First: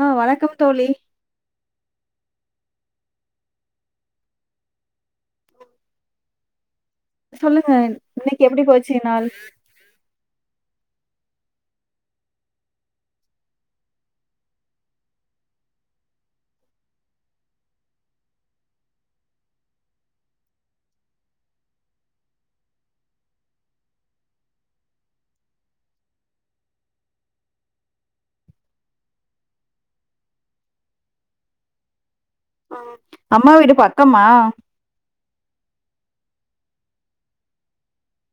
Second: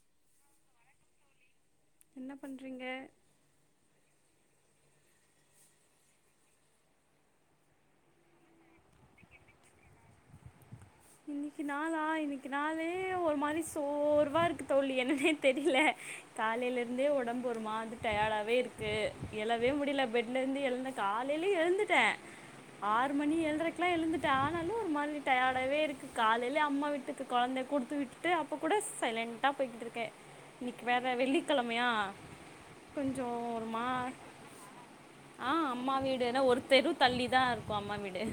அ வணக்கம் தோழி என்ன பண்ணறீங்க சொல்லுங்க இன்னக்கு எப்டி போச்சு நாள் இன்னக்கி நாளா இன்னக்கி நாளே ஒரு மாரி சோர்வா இருக்கு தோழி என்னனே தெரியில காலையிலருந்தே ஒடம்பு ஒரு மாரி டயடாவே இருக்கு எழவே முடியல பெட்ல இருந்து எழுந்த காலைலே எழுந்துட்டே ஆறு மணி ஏழறைகுல்லா எழுந்துட்ட ஆனாலும் ஒரு மாரி டயாடாவே இருக் கு காலையிலயே அம்மா வீட்டுக்கு கொழந்தை குடுத்து விட்டுட்டு அப்ப கூட சைலண்டா போயிட்டு இருக்கே இன்னக்கி வேற வெள்ளிக்கெழமையா ம். கொஞ்சோ அம்மா ஒரு வீடு மா பக்கமா ஆ அம்மா வீடு என்ன ஒருத்தெரு தள்ளிதா இருக்கு அம்மா வீடு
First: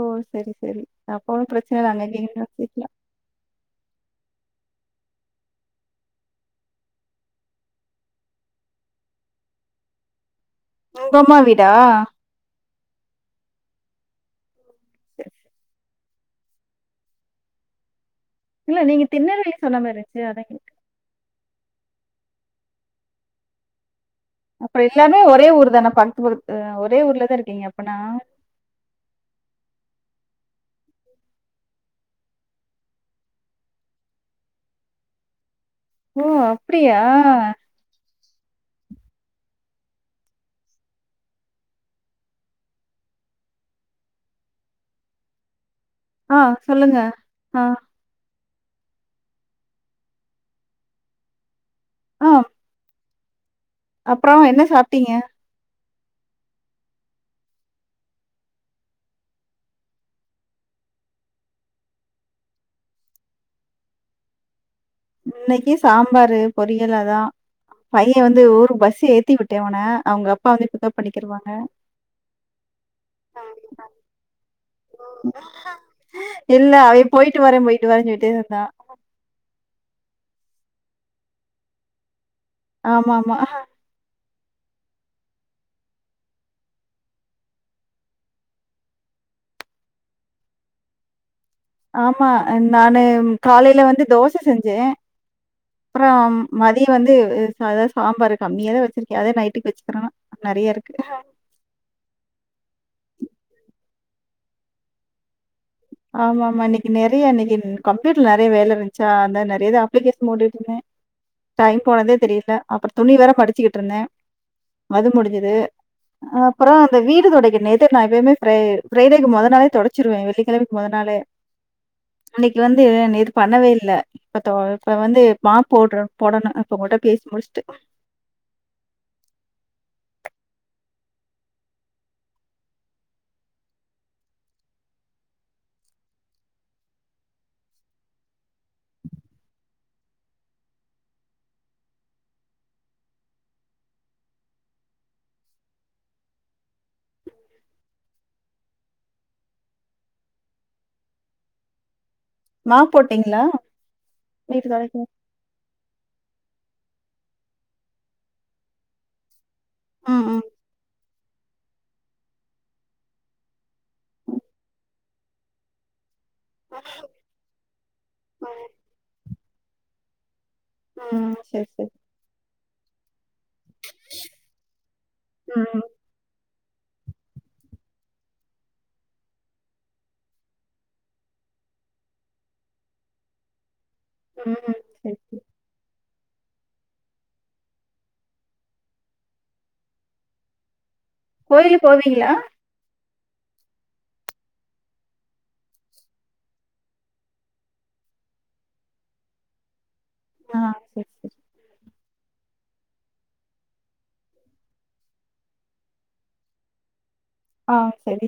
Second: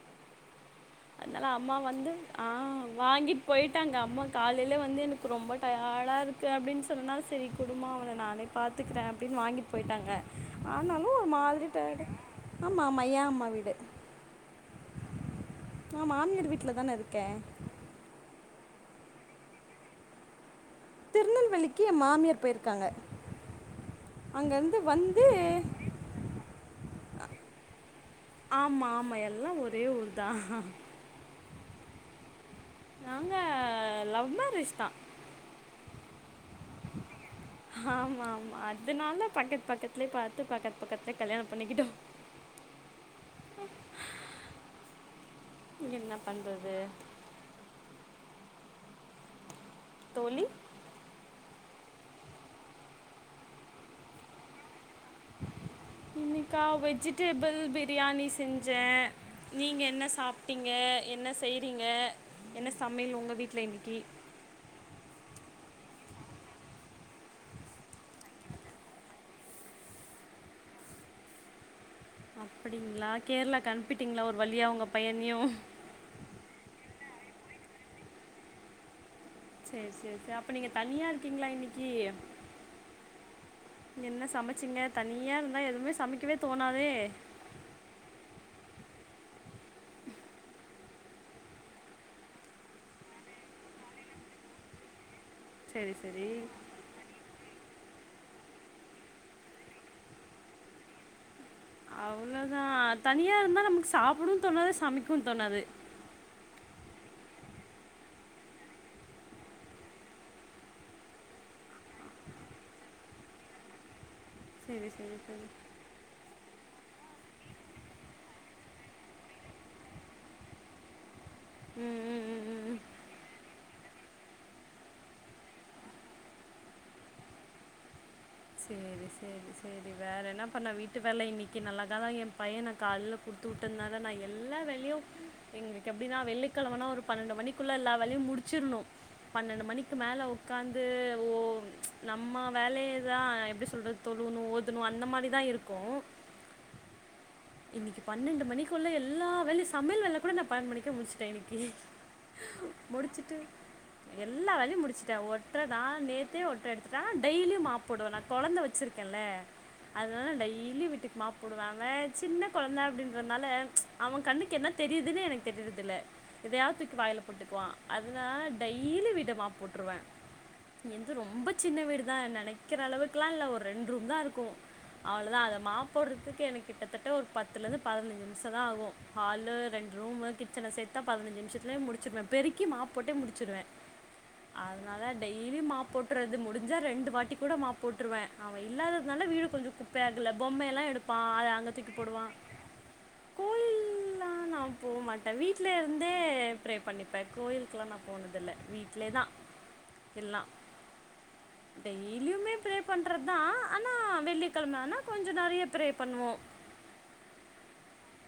ஓ செரி செரி அப்ப ஒன்னு பிரச்சன இல்ல அங்ககெங்னா வச்சிக்கலா வாங்கிட் போய்ட்டாங்க அம்மா காலயில வந்து எனக்கு ரொம்ப டயர்டாக இருக்கு அப்டின்னு சொன்னனா செரி குடும்மா அவன நானே பாத்துக்குறே அப்படின்னு வாங்கிட் போய்ட்டாங்க ஆனாலு உங்க ஒரு அம்மா மாதிரி வீடா டயடா ஆமா ஆமா ஏ அம்மா வீடு [inaudible] நா மாமியார் வீட்ல தான இருக்க இல்ல நீங்க திருணல்வேலி சொன்ன மாரி இருந்ச்சு அதா கேட்ட திருநெல்வேலிக்கு ஏ மாமியார் போயிருக்காங்க அங்கேருந்து அப்றோ எல்லாருமே வந்து ஒரே ஊர் தானே பக்கத்து பக்க ஒரே ஊர்ல தா இருக்கீங்க அப்பனா ஆமா ஆமா எல்லா ஒரே ஊர் தா நாங்க லவ் மேரேஜ் தா ஓ அப்டியா ஆமா ஆமா அதுனால பக்கத் பக்கத்துலயே பாத்து பக்கத்து பக்கத்துலயே கல்யாணோ பண்ணிக்கிட்டோ என்ன ஆ பண்ணுறது சொல்லுங்க ஆ தோழி ம் அப்றோ என்ன சாப்டிங்க இன்னிக்கா வெஜிடேபுள் பிரியாணி செஞ்சே நீங்க என்ன சாப்பிட்டீங்க என்ன செய்றீங்க என்ன சமையல் உங்க வீட்ல இன்னக்கி இன்னக்கி சாம்பாரு பொரியல் அதா பையே வந்து ஊர் பஸ்ஸு ஏத்தி விட்டே அவன அவுங்க அப்பா வந்து பிக்கப் பண்ணிக்கிருவாங்க அப்டிங்களா கேரளாக்கு அனுப்பிட்டீங்களா ஒரு வழியா ஒங்க இல்ல அவே போயிட்டு வர போயிட்டு வரேன்னு சொல்லிட்டே இருந்தா சேர் சேரி சேரி அப்ப நீங்க தனியா இருக்கீங்களா இன்னைக்கி ஆமா ஆமா என்ன சமைச்சிங்க தனியா இருந்தா எதுவுமே சமைக்கவே தோணாதே ஆமா நானு காலையில வந்து தோச செஞ்சே சரி சரி அப்றம் மதிய வந்து ஆ அதா சாம்பாரு கம்மியா தா வச்சிருக்கே அதே நைட்டுக் வச்சுக்கறலா நெறைய இருக்கு அவ்வளோதா தனியா இருந்தா நமக்கு சாப்புடவும் தோணாது சமைக்கவும் தோணாது ஆமாமா இன்னைக்கு நெறைய இன்னைக்கு கம்ப்யூட்டர்ல நெறைய வேல இருந்துச்சா அந்தா நெறைய இது அப்ளிகேஷன் போட்டுட்டு இருந்தே டைம் போனதே தெரியல அப்புறம் துணி வேற மடிச்சுக்கிட்டு இருந்தே சரி அது சரி சரி முடிஞ்சுது ஆ அப்புற இந்த வீடு தொடைக்க நேத்தே நா எப்பையுமே ப்ரை ஃப்ரைடேக் மொத நாளே தொடச்சிருவே வெள்ளிக்கெழம மொத நாளே ம் ம் இன்னைக்கு ம் ம் வந்து நேத்து பண்ணவே இல்ல இப்ப தொ இப்ப வந்து மாப் போடுற போடணு இப்ப உங்கக்கிட்ட பேசி முடிஸ்ட்டு சேரி சேரி சேரி வேற என்ன பண்ண வீட்டு வேல இன்னைக்கு நல்லகாதா ஏ பையன கால்ல குடுத்து விட்டன்தான நா எல்லா வேலையு எங்களுக்கு எப்டின்னா வெள்ளிக்கெழமனா ஒரு பன்னெண்டு மணிக்குள்ள எல்லா வேலையு முடிச்சிருணு பன்னெண்டு மணிக்கு மேல உக்காந்து ஓ நம்ம வேலைய அதா எப்டி சொல்றது தொழுவுணு ஓதணு அந்த மாதிரிதா இருக்கும் இன்னைக்கு பன்னெண்டு மணிக்குள்ள எல்லா வேலையு சமையல் வேல கூட நா பன்னெண்டு மணிக்கே முடிச்சுட்ட இன்னைக்கு மாப் முடிச்சுட்டு போட்டீங்களா? எல்லா வீடு வேலையு தொடைக்க முடிச்சட்ட ஒ ஒட்ற தா நேத்தே ஒட்ற எடுத்துட்டாங்க டெய்லியு மாப் போடுவ நா கொழந்த வச்சிருக்கேன்ல ம், அதனால ம். டெய்லி வீட்டுக்கு மாப் போடுவாங்க சின்ன கொழந்த அப்டின்றதுனால அவன் கண்ணுக்கு என்ன தெரியுதுன்னு எனக்கு தெரியுறதுல்ல எதையாவது தூக்கி வாயில போட்டுக்குவா அதனால ம். டெய்லி வீட்ட மாப் போட்ருவ இது ம். ரொம்ப சரி, சின்ன சரி. வீடு தா நெனைக்கிற அளவுக்குல்லா இல்ல ஒரு ரெண்டு ரூம் தா இருக்கு அவ்வளோதா அத ம், ம். மாப் போடுறதுக்கு எனக் கிட்டத் தட்ட ஒரு பத்துலேருந்து பதினஞ்சு நிமிஷ தா ஆகு ஹாலு ரெண்டு ரூம்மு கிச்சன சேத் தா பதினைஞ்சு நிமிஷத்துலயே முடிச்சடுவ பெருக்கி மாப் போட்டே முடிச்சுடுவ ம். ம். அது னால சரி, சரி. டெய்லி மாப் போட்டுறது முடிஞ்சா ரெண்டு வாட்டி கூட மாப் போட்டுருவே அவ இல்லாததுனால வீடு கொஞ்ச குப் பை ஆகல பொம்மைைய எல்லா எடுப்பா அத அங்க கோயிலுக்கு தூக்கி போடுவா போவீங்களா? நா போ மாட்டே வீட்ல இருந்தே பிரே பண்ணிப்ப கோயிலுக்கெல்லா நா போனதுல்ல வீட்லே தா எல்லா ஆ சரி, சரி. டெய்லியுமே பிரே பண்றது தா ஆனா வெள்ளிக்கெழம ஆனா கொஞ்ச நெறைய பிரே பண்ணுவோ ஆ சரி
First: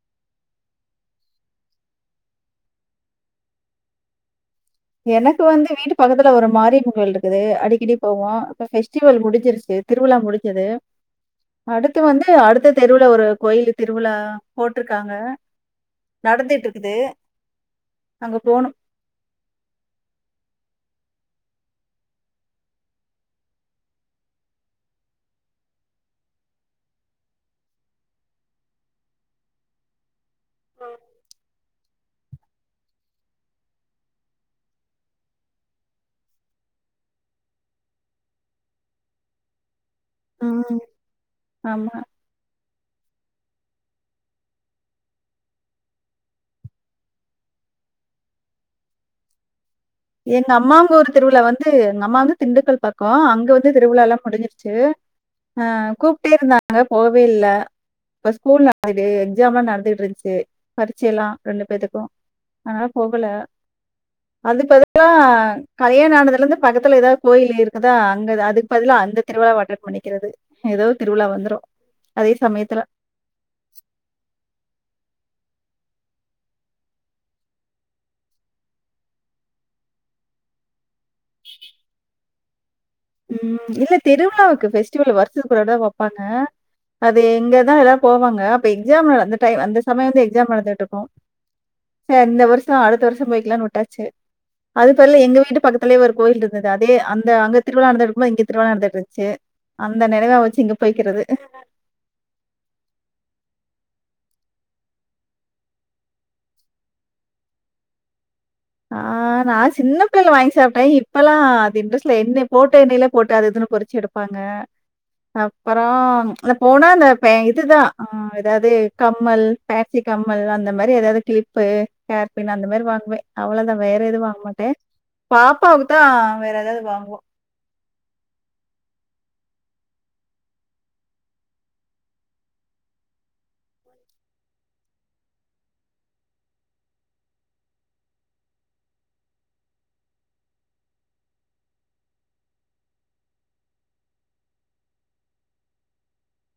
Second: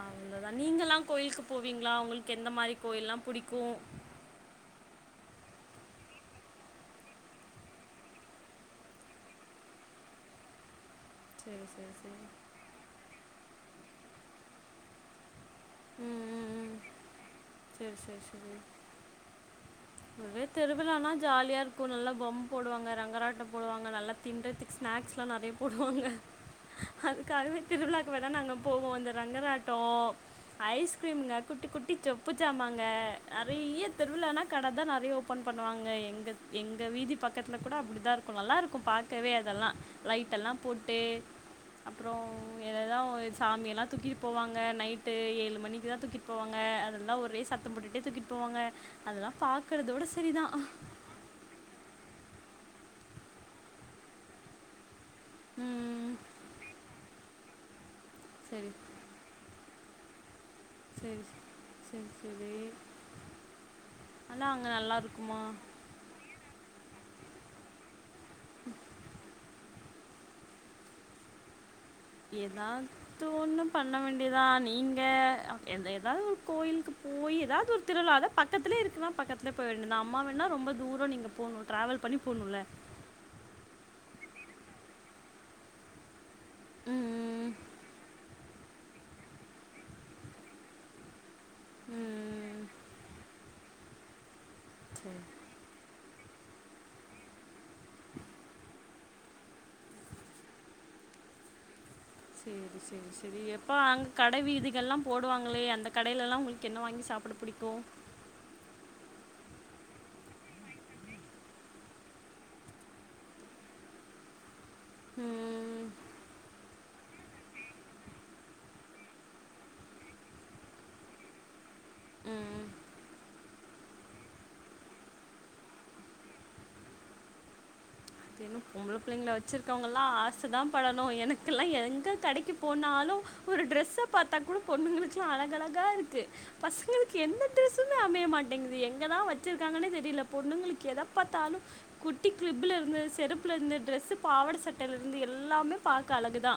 அவ்ளோதா நீங்க எல்லா கோயிலுக்கு போவீங்களா உங்களுக்கு எந்த மாரி கோயில்லா புடிக்கும் எனக்கு வந்து வீட்டு பக்கத்துல ஒரு மாரியம்மன் கோயில் இருக்குது அடிக்கடி போவோ இப்ப ஃபெஸ்டிவல் முடிஞ்சிருச்சு திருவிழா முடிஞ்சது சரி சரி அடுத்து சரி வந்து அடுத்த தெருவுல ஒரு கோயிலு திருவிழா போட்ருக்காங்க நடந்துட்டு இருக்குது சேரி சேரி அங்க சேரி போணும். இதுவே திருவிழானா ஜாலியா இருக்கு நல்ல பொம்ம போடுவாங்க ரங்கராட்டம் போடுவாங்க நல்ல தின்றதுக்கு ஸ்நாக்ஸ்லா நெறைய போடுவாங்க அதுக்காகவே திருவிழாக்கு வேணா நாங்க போவோ இந்த ரங்கராட்டோ ஐஸ்கிரீம்ங்க குட்டி குட்டி சொப்பு சாமங்க நெறைய திருவிழானா கட தா நெறைய ஓப்பன் பண்ணுவாங்க எங்க எங்க வீதி பக்கத்துல கூட அப்டிதா இருக்கும் நல்லாருக்கும் பாக் தேவையா இதெல்லாம் லைட்டெல்லாம் ம். போட்டு ஆமா. அப்பறோ எததான் சாமியெல்லாம் தூக்கிட்டு போவாங்க நைட்டு ஏழு மணிக்கு தான் தூக்கிட்டு போவாங்க அதில் தான் ஒரே சத் தம் போட்டுட்டே தூக்கிட்டு போவாங்க அதெல்லாம் பார்கறதோட எங்க அம்மாங்க ஊர் திருவிழா வந் து எங்க அம்மா வந்து திண்டுக்கல் பக்கோ அங்க வந்து திருவிழா எல்லாம் முடிஞ்சிருச்சு அ ம், கூப்ட்டே இருந்தாங்க போவே இல்ல இப்ப ஸ்கூல் சரி நட இங்கே எக்ஸாம்ல்லாம் நடந்துட்டு இருந்துச்சு சரி பரிச்செல்லாம் ரெண்டு பேத்துக்கும் சரி சரி அதனால போகல ஆனால் அங்கே அதுப்பதா நல்லா இருக்குமா கல்யாண ஆனதுல இருந்து பக்கத்துல ஏதாவது கோயில் இருக்குதா அங்க அதுக்கு பதிலா அந்த திருவிழா வ அட்டன் பண்ணிக்கிறது ஏதோ திருவிழா வந்துரும் ஏதாது ஒன்னு பண்ண வேண்டியதா நீங்க ஏதாவது ஒரு கோயிலுக்கு போய் ஏதாவது ஒரு திருவிழா பக் பக்கத்துல இருக்குன்னா பக்கத்துல போய் அம்மா வேணா ரொம்ப தூரம் நீங்க போகும் ட்ராவல் பண்ணி போணுல ம் இல்ல திருவிழாக்கு பெஸ்டிவல் வருஷத்துக்கு ஒரு தடவ தான் வப்பாங்க அது ம் எங்கதான் எல்லாரும் போவாங்க அப்ப எக்ஸாம் அந்த டைம் அந்த சமயம் வந்து எக்ஸாம் நடந்துட்டு இருக்கும் சரி இந்த ம் வருஷம் அடுத்த வருஷம் போய்க்கலாம்னு விட்டாச்சு அது சரி பல எங்க வீட்டு பக்கத் துலேயே ஒரு கோயில் இருந்தது அதே அந்த அங்க திருவிழா நடந்துட்டு போது இங்க திருவிழா நடந்துட்டுருச்சு அந்த நெனவா வச்சு இங்க போய்கிறது சேரி சேரி சேரி எப்போ அங் கட வீதிகள்ளா போடுவாங்களே அந்த கடையிலலா உங்களுக்கு என்ன வாங்கி சாப்புட புடிக்கும் ஆ நா சின்ன பிள்ளைல வாங்கி சாப்பிட்டேன் இப்பெல்லாம் அது இன்ட்ரெஸ்ட் இல்ல என்ன போட்ட எண்ணையில போட்டு அது இதுன்னு பொரிச்சு எடு ப்பாங்க அப்பறோ ம் அ போனா அந்த ட்ரை இதுதா ஆ ஏதாவது கம்மல் பேன்சி கம்மல் அந்த மாரி ஏதாவது கிளிப்பு ஹார்பின் அந்த ம் மாரி வாங்குவே அவ்ளோதா வேற எதுவும் வாங்க மாட்டே பாப்பாவுக்கு தா வேற ஏதாவது வாங்குவோ அது இன்னும் பொம்பள பிள்ளைங்கள வச்சிருக்கவங்க எல்லா ஆச தா படணும் எனக்கெல்லா எங்க கடைக்கு போனாலு ஒரு ட்ரெஸ்ஸை பாத்தா கூட பொண்ணுங்களுக்கு அழகு அழகா இருக்கு பசங்களுக்கு எந்த டிரரெஸ்ஸுமே அமைய மாட்டேங்குது எங்கதா வச்சிருக்காங்கன்னே தெரியல பொண்ணுங்களுக்கு எத பாத்தாலும் குட்டி கிளிப்புல இருந்து செருப்புலருந்து ட்ரெஸ் பாவட சட்டையில இருந்து எல்லாமே பாக்க அழகுதா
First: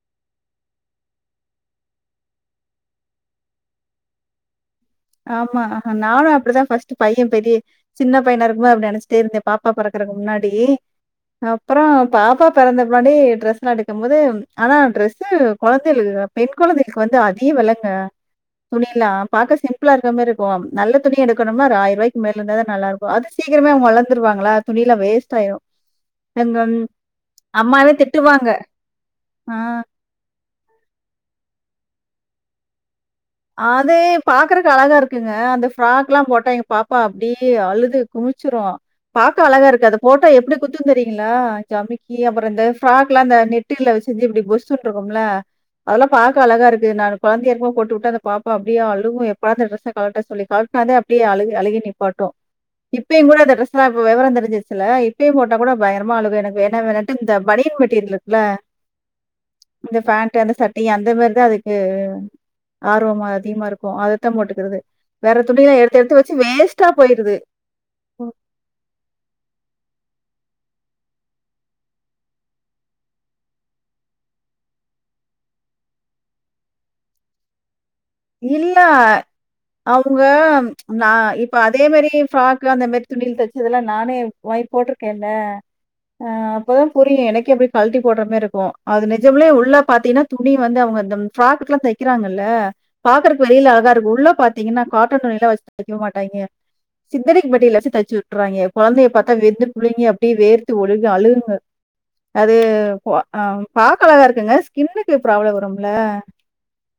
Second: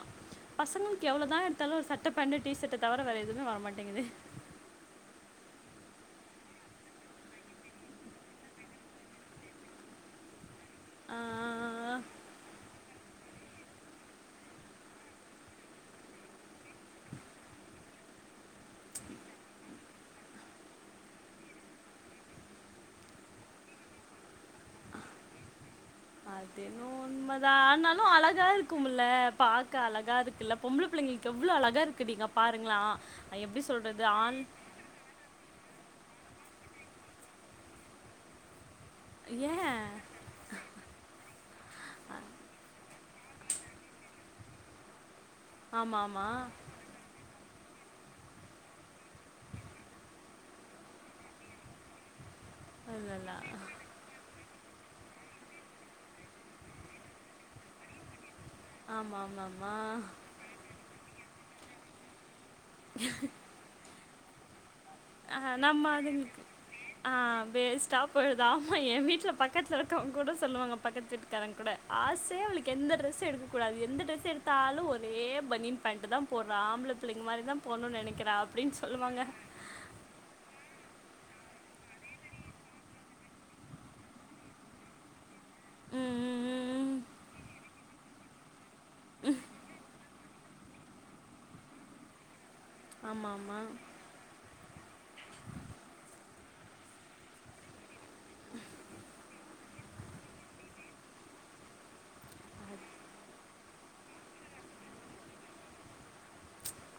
பசங்களுக்கு எவ்ளோவுதா எடுத்தாலும் ஒரு சட்ட பேன்ட் டிஷர்ட்டை தவிர வேற எதுவுமே வரமாட்டேங்குது ஆமா ஆ நானும் அப்டிதா ஃபர்ஸ்ட் பையன் பெரிய சின்ன பையன இருக்குமோ அப்டி நெனைச்சுட்டே இருந்தே பாப்பா பொறக்கறதுக்கு முன்னாடி அப்பறோ ஆஹ் பாப்பா பெறந்த முன்னாடி ட்ரெஸ் எடுக்கும் போது ஆனா ட்ரெஸ்சு குழந்தைகளுக்கு பெண் குழந்தைகளுக்கு வந்து அதிக வெலங்க துணிலா பாக்க சிம் சிம்பளா இருக்க மாரி இருக்கு நல்ல துணி எடுக்கணுமா ஒரு ஆயிரம்ரூபாய்க்கு மேல இருந்தா தா நல்லாருக்கும் அது சீக்கிரங்களே வளந்துருவாங்கள துணிலா வேஸ்ட் ஆய்ரும் அது என்னமோ உண்ம தா அம்மாவே ஆனாலும் அழகா திட்டுவாங்க. இருக்கும்ல ஆ. பாக்க அழகா இருக்குல்ல பொம்பள பிள்ளைங்களுக்கு எவ்ளோ அழகா இருக்கு டீ‌ங்க இங்க பாருங்களா நா எப்டி அது சொல்றது ஆண் பாக்குறக்கு அழகா இருக்குங்க அந்த ஃப்ராக் எல்லா போட்டா எங்க பாப்பா அப்டியே அழுது குமிச்சிருவா பாக்க அழக ஏன் இருக்கு அந்த போ எப்டி குத்துன்னு தெரியீங்களா ஜம்மிக்கி அப்பறோ இந்த ஃப்ராக் எல்லா அந்த நெட்டுல வச்சு இப்டி பொஸ்சுனு இருக்கும்ல ஆமா அதெல்லா ஆமா பாக்க அழகா இருக்கு நா குழந்தையா இருக்குமா போட்டு விட்டு அந்த பாப்பா அப்டியே அழுகும் எப்பாது ட்ரெஸ கலட்ட சொல்லி கலட்டனாத அப்டியே அழுக அழுகி நிப்பாட்டும் இல்ல இப்பயு இல்ல கூட அந்த ட்ரெஸ்தா இப்ப விவர தெரிஞ்சுருச்சுல இப்பயே போட்டா கூட பயங்கரமா அழுகு எனக்கு வேனா வேணாட்டு இந்த பனியன் மெட்டீரியல் இருக்குல்ல ஆமா ஆமா ஆமா [unintelligible] சட்டயு அந்த மாரி தா இருக்கு ஆர்வமா அதிகமா இருக்கு அதத் தா போட்டுக்கிறது வேற ஆஹ் துணிய எல்லா நம்ம எடுத்து எடுத்து வச்சு வேஸ்ட்டா போய்டுது டாப்போடுது ஆமா எ வீட்ல பக்கத்துல இருக்கவங்க கூட சொல்லுவாங்க பக்கத்துக் வீட்டுகாரங்க கூட ஆசையே அவளுக் எந்த டிரெஸ்சு எடுக்ககூடாது எந்த ட்ரெஸ் எடுத்தாலு ஒரே பனியன் பேண்ட்தா போடுற ஆம்பள பிள்ளைங்க மாரி தா போணுனு நெனக் இல்ல அவுங்க நா இப்ப அதே மாரி ஃப்ராக்கு அந்த மாரி துணில தச்சதுல்லா நானே ஓய் போட்டிருக்கேல்ல ம் ஆ ம், அப்பதா ம் ம். புரியு எனக்கே எப்டியே கலட்டி போடுற மாரி இருக்கு அது நிஜம்லே உள்ள பாத்தீங்கன்னா துணி வந்து அவுங்க இந்த ப்ராக்குகெல்லா தக்கிறாங்கல்ல ஆமா பாக்குறக்கு ஆமா வெளியில அழகா இருக்கு உள்ள பாத்தீங்கன்னா காட்டன் துணியில வச்சு தக்க மாட்டாங்கே சிந்தடிக் மெட்ரியல்ல வச்சு தச்சு வுட்டுறாங்க கொழந்தய பாத்தா வெந்து புள்ளைங்க அப்டியே வேர்த்து ஒழுகி அழுகுங்க அது பா பாக்க அழகா இருக்குங்க ஸ்கின்க்கு ப்ராப்ளம் வரும்ல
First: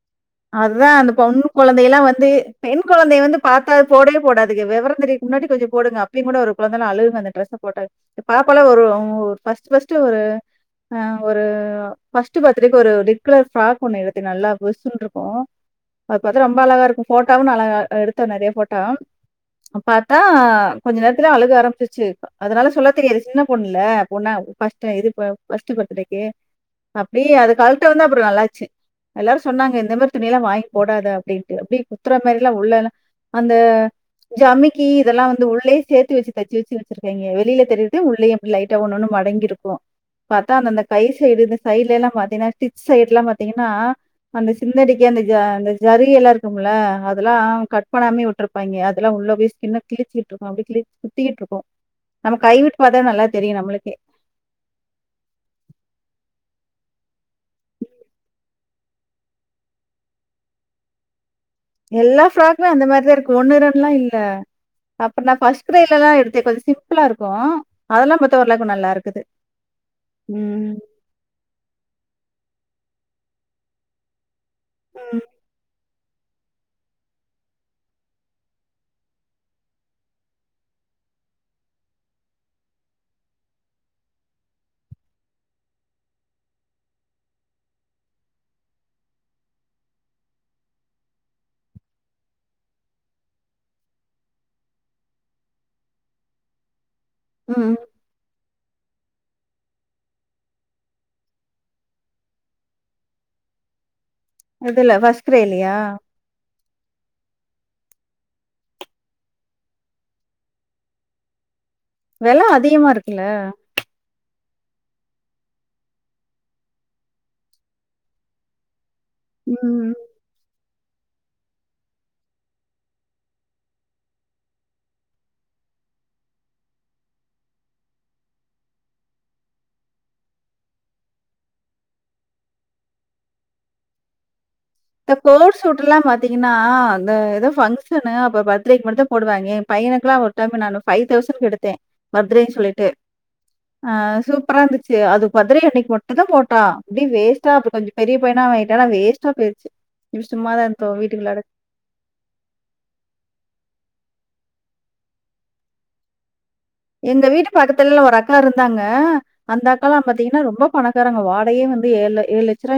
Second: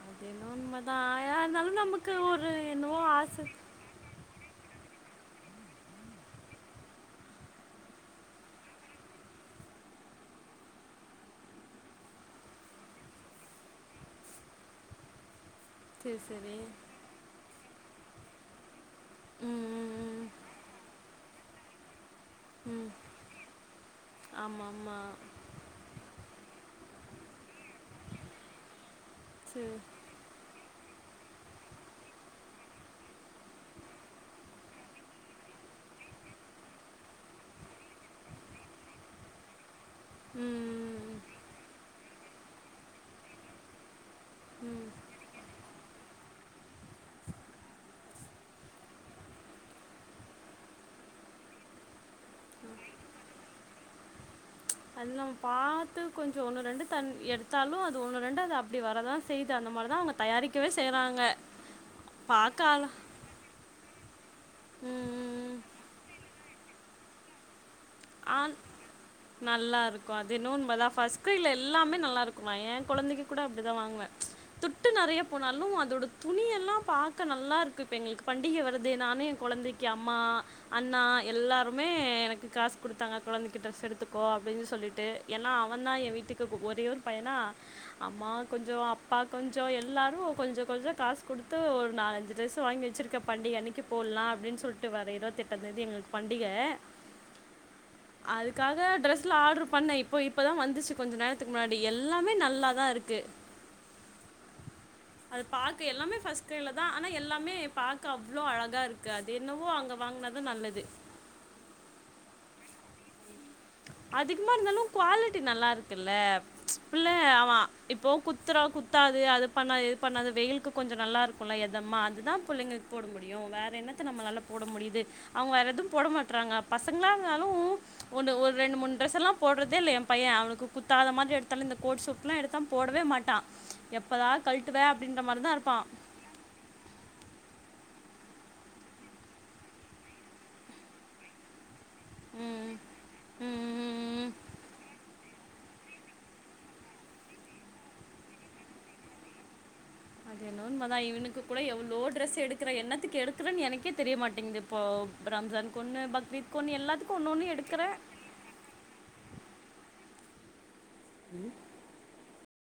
அதென்னோ அதா அந்த பொண்ணு கொழந்தல்லா வந்து பெண் என்னவோ கொழந்தைய வந்து ஆசை பாத் அது போடவே போடதுக வெவர தெரியதுக்கு முன்னாடி கொஞ்ச போடுங்க அப்பியு கூட ஒரு கொழந்தல்லா அழுகுங்க அந்த டிரஸ்ச போட்டாக் எ பாப்பாலா ஒரு ம் ஃபஸ்ட்டு ஃபஸ்ட்டு ஆ ஒரு ஃபஸ்ட்டு பர்த்டேக்கு ஒரு டிப் கலர் ஃப்ராக் ஒண்ணு எடுத்தே நல்லா புஸ்சுன்ருக்கு சரி அது பாத்தா சரி ரொம்ப அழகா இருக்கு ஃபோட்டோவு நா அழகா எடுத்தோ நெறைய ஃபோட்ட ம் பாத்தா ம், ம் கொஞ்ச நேரத்துல அழுக ஆரம்பிச்சுருச்சு அதுனால ம் சொல்ல தெரியாது சின்ன பொண்ல பொண்ண ஆமா ஃபஸ்ட் ஆமா இது ப ஃபஸ்ட்டு பர்த்டேக்கி அப்டியே அது கல்டோன அப்றோ நல்லாச்சு எல்லாரு சொன்னாங்க சரி இந்த மாரி துணி எல்லா வாங்கி போடாத அப்டின்டு அப்டியே குத்துற மார்லா உள்ளன அந்த ஜமிக்கி இதெல்லா வந்து உள்ளே சேத்து வச்சு தைச்சி வச்சு வச்சிருக்காய்ங்க வெளில தெரிறதே உள்ளேயும் லைட்டா ஒன்னு ஒன்னு மடங்கிருக்கு ம் பாத்தா அந்த அந்த கை ம், சைய்டு இந்த சைய்டுல எல்லா பாத்தீனா ஸ்டிச் சைய்டுல்லா பாத்தீங்கன்னா அந்த சின் ம் னடிக்க அந்த ஜ அந்த ஜரிக எல்லா இருக்குல அதெல்லா கட் பண்ணாமே உட்ருப்பாங்க அதெல்லா உள்ளே போய் ஸ்கின் கிழிச்சிட்டுருக்கு அப்டியே கிழி குத்திக்கிட்டுருக்கு நம்ம கைவிட்டு பாத்த நல்லா தெரியு நம்மளுக்கே அது நம்ம பாத்து கொஞ்சோ ஒண்ணு ரெண்டு தன் எடுத்தாலு அது ஒண்ணு ரெண்டு அது அப்டி வரதா செய்து அந்த மார்தா அவங் தயாரிக்கவே செய்றாங்க எல்லா ஃப்ராக்மே அந்த மாரிதா இருக்கு ஒன்னு ரெண்லா இல்ல ம் அப்ப நா ம். ஃபஸ்ட் கிரைய்ல தா எடுத்தே கொஞ்ச சிம்பிளாருக்கு ஆன் நல்லாருக்கு அது என்னோவோ இந்த ம். மார்லா பஸ் [unintelligible] எல்லாமே நல்லா இருக்குமா ஏ கொழந்தைக்கு கூட அப்டித்தா வாங்குவே துட்டு நெறைய ம், போனாலு அதோடு துணி எல்லா பாக்க நல்லாருக்கு பென்னி பண்டிக வருது நானு எ கொழந்தைக்கி அம்மா அண்ணா எல்லாருமே எனக்கு காஸ் குடுத்தாங்க கொழந்தைக்கி ட்ரெஸ் எடுத்துக்கோ அப்டின்னு சொல்லிட்டு ஏனா அவந் தா ஏ வீட்டுக்கு ஒரே ஒரு பையனா அம்மா கொஞ்சோ அப்பா கொஞ்சோ எல்லாரு கொஞ்ச கொஞ்ச காசு குடுத்து ஒரு நால் அஞ்சு டிரெஸ்சு வாங்கி வச்சுரு க பண்டிக அன்னைக்கு போல்லா அப்டின்னு சொல்லிட்டு வர இருவத் தெட்டாந்தேதி எஙளுக்கு பண்டிக ம் அதுக்காக ட்ரெஸ்ல ஆடுரு பண்ணே இப்போ இப்ப தா வந்துச்சு கொஞ்ச நேரத்துக்கு முன்னாடி எல்லாமே நல்லா தா இருக்கு இதுல ஃபர்ஸ்ட் அது கிரேலயா? பாக்க எல்லாமே ஃபஸ்ட் கிரைய்ல தா ஆனா எல்லாமே பாக்க அவ்ளோ அழகா இருக்கு அது என்னவோ அங்க வாங்னா தா நல்லது வெல அதிகமாருக்குல்ல அதிககமா இருந்தாலு குவாலிட்டி நல்லா இருக்குல்ல புள்ள அவ இப்போ குத்துரா குத் தாது அது பண்ணாது ம். இது பண்ணாது வெயிலுக் கொஞ்ச நல்லாருக்குல்ல எதம்மா அதுதா புள்ளைங்களுக்கு போட முடியு வேற என்னத்த நம்மளால போட முடியிது அவுங்க வேற எது போட மாட்றாங்க பசங்களா இருந்தாலு ஒன்னு ஒரு ரெண்டு மூன் டிரெஸ் எல்லா போட்றதே இல்ல எம் பையே அவனுக்கு குத்தாத மாத்ரி எடுத்தாலு இந்த கோட் சூட்ல்லா எடுத்தா போடவே மாட்டா எப்பதா கழுட்டுவே அப்டின்ற மாரிதா இருப்பா திங்கனா த எதோ ஃபங்க்ஷனு அப்ப பர்த்டேக்கு மட்டு தா போடுவாய்ங்க எ பையனுக்குலா ஒரு டைமு நானு ஃபை தௌசன்க்கு எடுத்தே பர்த்டே ம் சொல்லிட்டு அ ம் சூப்ரா இருந்துச்சு அது பர்த்டே அன்னைக்கு மட்டு தா போட்டா அப்டி வேஸ்ட்டா இப்ப கொஞ்ச பெரிய பையனா ஆய்டானா வேஸ்ட்டா போயிருச்சு அது சும்மா தான் என்னவோ உண்ம தா இருந்தோம் இவனுக்கு வீட்டுக்குள்ளாட. கூட எவ்ளோ ட்ரெஸ் எடுக்கிறே என்னத்துக்கு எடுக்கிறேன் எனக்கே தெரியமாட்டிங்கிது இப்போ ரம்ஜான்க்கு ஒன்னு பக்ரீத் கொன்னு எல்லாத்துக்கு ஒன்னு ஒன்னு எடுக்குறே மேல இருந்தாங்க அந்த அக்கால்லா பாத்தீங்கன்னா ரொம்ப பணக்காரங்க வாடகையே வந்து ஏழு ஏழு